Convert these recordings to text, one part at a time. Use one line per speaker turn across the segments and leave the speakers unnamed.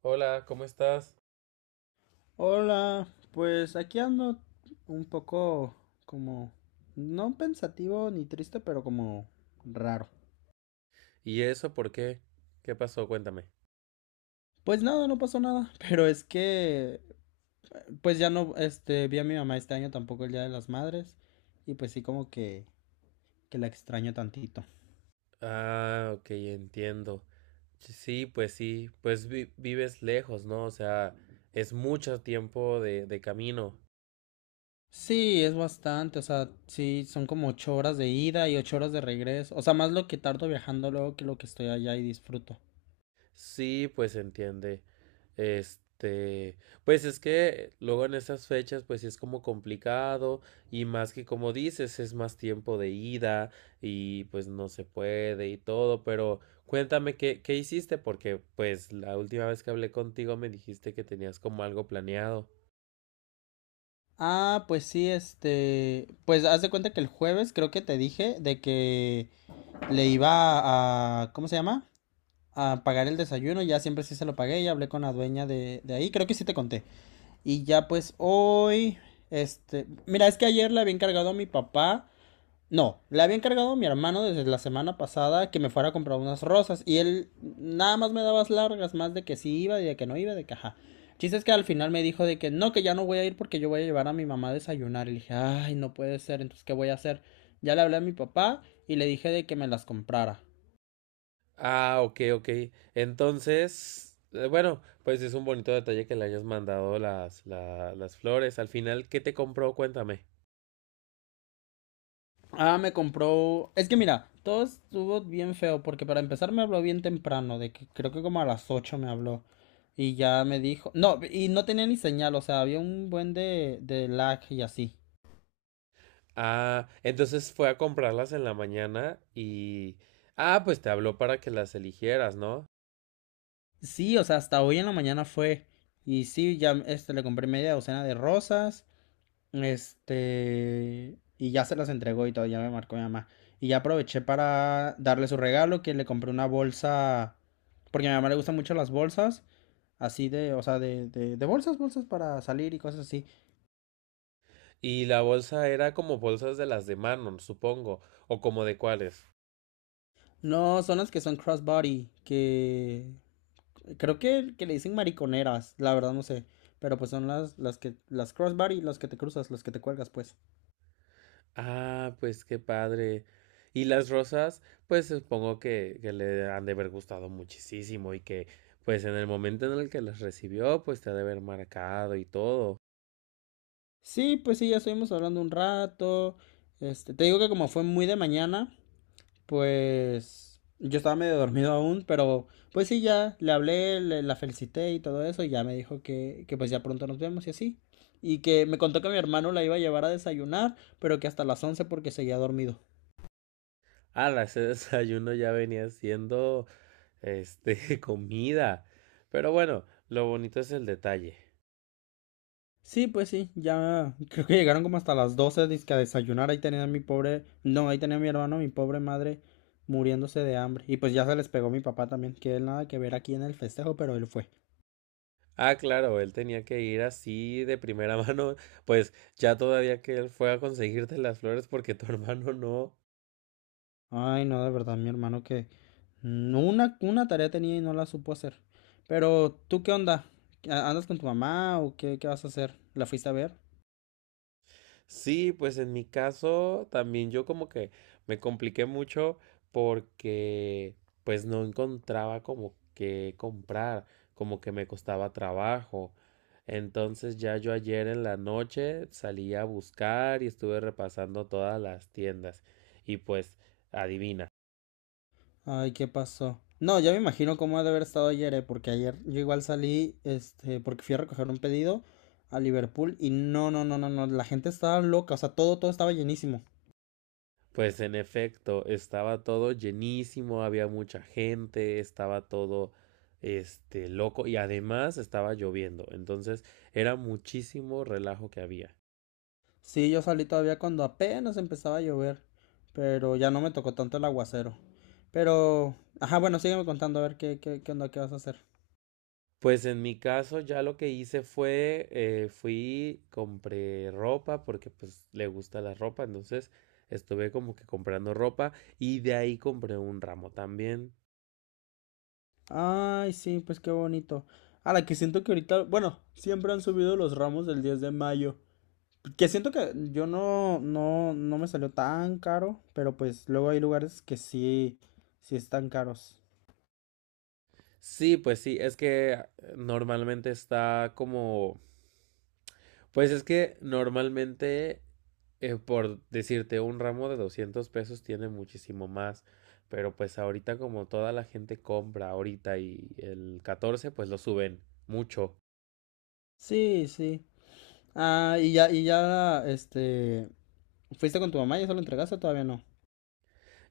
Hola, ¿cómo estás?
Hola, pues aquí ando un poco como, no pensativo ni triste, pero como raro.
¿Y eso por qué? ¿Qué pasó? Cuéntame.
Pues nada, no pasó nada, pero es que, pues ya no, este, vi a mi mamá este año tampoco el Día de las Madres y pues sí como que la extraño tantito.
Ah, ok, entiendo. Sí, pues vives lejos, ¿no? O sea, es mucho tiempo de camino.
Sí, es bastante, o sea, sí, son como 8 horas de ida y 8 horas de regreso, o sea, más lo que tardo viajando luego que lo que estoy allá y disfruto.
Sí, pues entiende. Este, pues es que luego en esas fechas, pues sí es como complicado y más que como dices, es más tiempo de ida y pues no se puede y todo, pero cuéntame qué hiciste porque pues la última vez que hablé contigo me dijiste que tenías como algo planeado.
Ah, pues sí, este, pues haz de cuenta que el jueves creo que te dije de que le iba a, ¿cómo se llama? A pagar el desayuno, ya siempre sí se lo pagué, ya hablé con la dueña de ahí, creo que sí te conté. Y ya pues hoy, este, mira, es que ayer le había encargado a mi papá no, le había encargado a mi hermano desde la semana pasada que me fuera a comprar unas rosas y él nada más me daba las largas, más de que sí iba y de que no iba, de que ajá. El chiste es que al final me dijo de que no, que ya no voy a ir porque yo voy a llevar a mi mamá a desayunar. Y le dije, ay, no puede ser, entonces ¿qué voy a hacer? Ya le hablé a mi papá y le dije de que me las comprara.
Ah, ok, ok. Entonces, bueno, pues es un bonito detalle que le hayas mandado las flores. Al final, ¿qué te compró? Cuéntame.
Ah, me compró. Es que mira, todo estuvo bien feo porque para empezar me habló bien temprano, de que creo que como a las 8 me habló. Y ya me dijo. No, y no tenía ni señal, o sea, había un buen de lag y así.
Ah, ¿entonces fue a comprarlas en la mañana y...? Ah, pues te habló para que las eligieras, ¿no?
Sí, o sea, hasta hoy en la mañana fue. Y sí, ya este, le compré media docena de rosas. Este, y ya se las entregó y todo, ya me marcó mi mamá. Y ya aproveché para darle su regalo, que le compré una bolsa, porque a mi mamá le gustan mucho las bolsas, así de, o sea, de bolsas, bolsas para salir y cosas así.
Y la bolsa era como bolsas de las de Manon, supongo, o como de cuáles.
No, son las que son crossbody, que creo que le dicen mariconeras, la verdad no sé. Pero pues son las, que, las crossbody, las que te cruzas, las que te cuelgas, pues.
Ah, pues qué padre. Y las rosas, pues supongo que le han de haber gustado muchísimo y que, pues en el momento en el que las recibió, pues te ha de haber marcado y todo.
Sí, pues sí, ya estuvimos hablando un rato. Este, te digo que como fue muy de mañana, pues yo estaba medio dormido aún, pero pues sí, ya le hablé, la felicité y todo eso, y ya me dijo que pues ya pronto nos vemos y así. Y que me contó que mi hermano la iba a llevar a desayunar, pero que hasta las 11 porque seguía dormido.
Ah, ese desayuno ya venía siendo, comida. Pero bueno, lo bonito es el detalle.
Sí, pues sí, ya creo que llegaron como hasta las 12 dizque a desayunar, ahí tenía a mi pobre, no, ahí tenía a mi hermano, mi pobre madre muriéndose de hambre. Y pues ya se les pegó mi papá también, que él nada que ver aquí en el festejo, pero él fue.
Ah, claro, él tenía que ir así de primera mano, pues ya todavía que él fue a conseguirte las flores porque tu hermano no.
Ay, no, de verdad, mi hermano que no, una tarea tenía y no la supo hacer. Pero, ¿tú qué onda? ¿Andas con tu mamá o qué, qué vas a hacer? ¿La fuiste a ver?
Sí, pues en mi caso también yo como que me compliqué mucho porque pues no encontraba como que comprar, como que me costaba trabajo. Entonces ya yo ayer en la noche salí a buscar y estuve repasando todas las tiendas y pues adivina.
Ay, ¿qué pasó? No, ya me imagino cómo ha de haber estado ayer, porque ayer yo igual salí, este, porque fui a recoger un pedido a Liverpool y no, no, no, no, no, la gente estaba loca, o sea, todo, todo estaba llenísimo.
Pues en efecto, estaba todo llenísimo, había mucha gente, estaba todo loco y además estaba lloviendo, entonces era muchísimo relajo que había.
Sí, yo salí todavía cuando apenas empezaba a llover, pero ya no me tocó tanto el aguacero. Pero, ajá, bueno, sígueme contando a ver qué, qué onda, qué vas a hacer.
Pues en mi caso ya lo que hice fue, fui, compré ropa porque pues le gusta la ropa, entonces estuve como que comprando ropa y de ahí compré un ramo también.
Ay, sí, pues qué bonito. A la que siento que ahorita, bueno, siempre han subido los ramos del 10 de mayo. Que siento que yo no, no, no me salió tan caro, pero pues luego hay lugares que sí, sí están caros.
Sí, pues sí, es que normalmente está como pues es que normalmente, por decirte, un ramo de 200 pesos tiene muchísimo más, pero pues ahorita como toda la gente compra ahorita y el 14 pues lo suben mucho.
Sí, sí. Ah, y ya, este, ¿fuiste con tu mamá y eso lo entregaste o todavía no?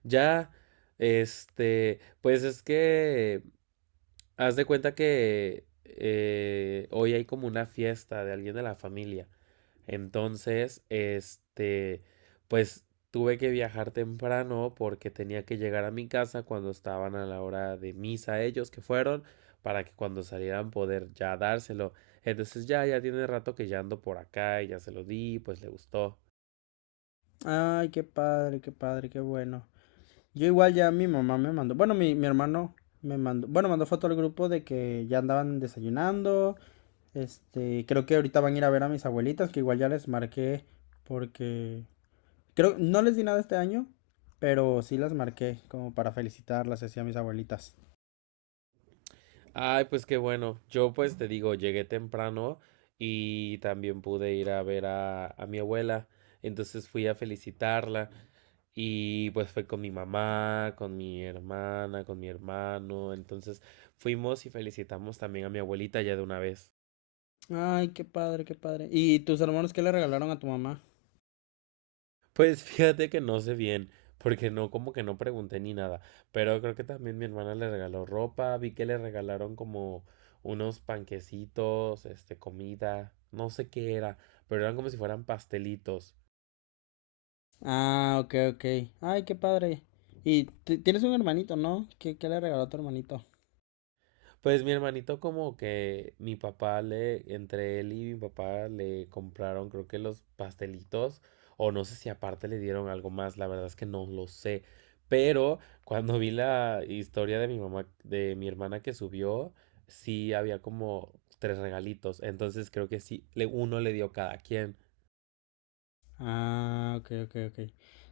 Ya, pues es que, haz de cuenta que hoy hay como una fiesta de alguien de la familia. Entonces, pues tuve que viajar temprano porque tenía que llegar a mi casa cuando estaban a la hora de misa ellos que fueron para que cuando salieran poder ya dárselo. Entonces ya, ya tiene rato que ya ando por acá y ya se lo di, pues le gustó.
Ay, qué padre, qué padre, qué bueno. Yo igual ya mi mamá me mandó, bueno, mi hermano me mandó, bueno, mandó foto al grupo de que ya andaban desayunando. Este, creo que ahorita van a ir a ver a mis abuelitas, que igual ya les marqué porque creo no les di nada este año, pero sí las marqué como para felicitarlas así a mis abuelitas.
Ay, pues qué bueno. Yo pues te digo, llegué temprano y también pude ir a ver a mi abuela. Entonces fui a felicitarla y pues fue con mi mamá, con mi hermana, con mi hermano. Entonces fuimos y felicitamos también a mi abuelita ya de una vez.
Ay, qué padre, qué padre. ¿Y tus hermanos qué le regalaron a tu mamá?
Pues fíjate que no sé bien, porque no, como que no pregunté ni nada. Pero creo que también mi hermana le regaló ropa. Vi que le regalaron como unos panquecitos, comida. No sé qué era, pero eran como si fueran pastelitos.
Ah, ok, ok. Ay, qué padre. Y tienes un hermanito, ¿no? ¿Qué le regaló a tu hermanito?
Pues mi hermanito como que mi papá le, entre él y mi papá le compraron creo que los pastelitos o no sé si aparte le dieron algo más, la verdad es que no lo sé, pero cuando vi la historia de mi mamá, de mi hermana que subió, sí había como tres regalitos, entonces creo que sí, le, uno le dio cada quien.
Ah, ok, ok, ok.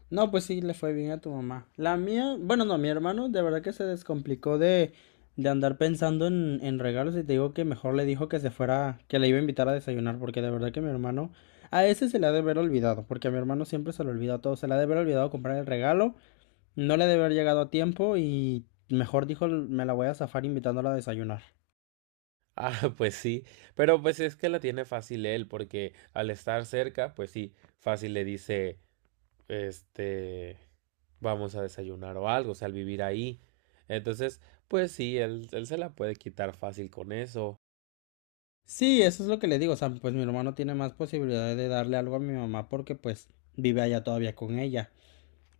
No, pues sí, le fue bien a tu mamá. La mía, bueno, no, mi hermano de verdad que se descomplicó de andar pensando en regalos y te digo que mejor le dijo que se fuera, que le iba a invitar a desayunar, porque de verdad que mi hermano, a ese se le ha de haber olvidado, porque a mi hermano siempre se le olvida todo, se le ha de haber olvidado comprar el regalo, no le ha de haber llegado a tiempo y mejor dijo, me la voy a zafar invitándola a desayunar.
Ah, pues sí, pero pues es que la tiene fácil él porque al estar cerca, pues sí, fácil le dice, este... vamos a desayunar o algo, o sea, al vivir ahí. Entonces, pues sí, él se la puede quitar fácil con eso.
Sí, eso es lo que le digo, o sea, pues mi hermano tiene más posibilidades de darle algo a mi mamá porque pues vive allá todavía con ella.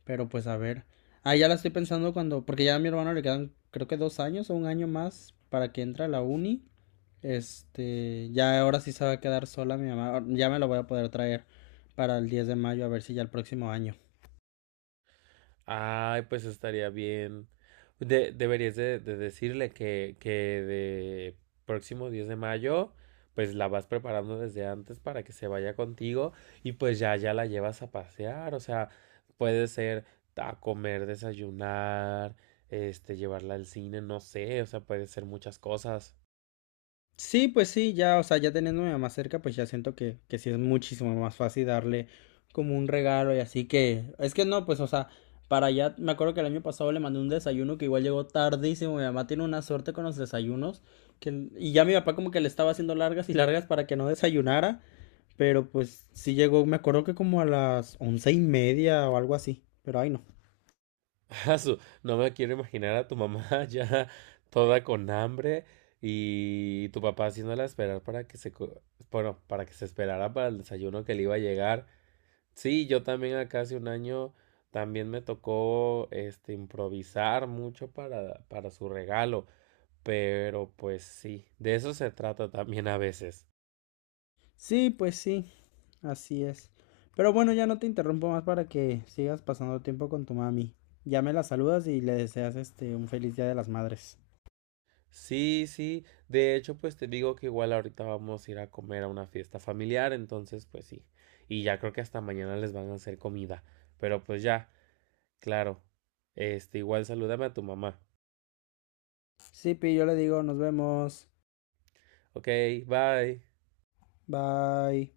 Pero pues a ver. Ah, ya la estoy pensando cuando, porque ya a mi hermano le quedan creo que 2 años o un año más para que entre a la uni. Este, ya ahora sí se va a quedar sola mi mamá. Ya me la voy a poder traer para el 10 de mayo a ver si ya el próximo año.
Ay, pues estaría bien. Deberías de decirle que de próximo 10 de mayo, pues la vas preparando desde antes para que se vaya contigo y pues ya, ya la llevas a pasear. O sea, puede ser a comer, desayunar, llevarla al cine, no sé, o sea, puede ser muchas cosas.
Sí, pues sí, ya, o sea, ya teniendo a mi mamá cerca, pues ya siento que sí es muchísimo más fácil darle como un regalo y así que, es que no, pues, o sea, para allá, me acuerdo que el año pasado le mandé un desayuno que igual llegó tardísimo, mi mamá tiene una suerte con los desayunos, que, y ya mi papá como que le estaba haciendo largas y largas para que no desayunara, pero pues sí llegó, me acuerdo que como a las 11:30 o algo así, pero ay no.
Asu, no me quiero imaginar a tu mamá ya toda con hambre y tu papá haciéndola esperar para que se, bueno, para que se esperara para el desayuno que le iba a llegar. Sí, yo también acá hace un año también me tocó improvisar mucho para su regalo, pero pues sí, de eso se trata también a veces.
Sí, pues sí. Así es. Pero bueno, ya no te interrumpo más para que sigas pasando tiempo con tu mami. Ya me la saludas y le deseas este un feliz Día de las Madres.
Sí, sí. De hecho, pues te digo que igual ahorita vamos a ir a comer a una fiesta familiar, entonces pues sí. Y ya creo que hasta mañana les van a hacer comida. Pero pues ya, claro. Igual salúdame a tu mamá.
Sí, Pi, yo le digo, nos vemos.
Ok, bye.
Bye.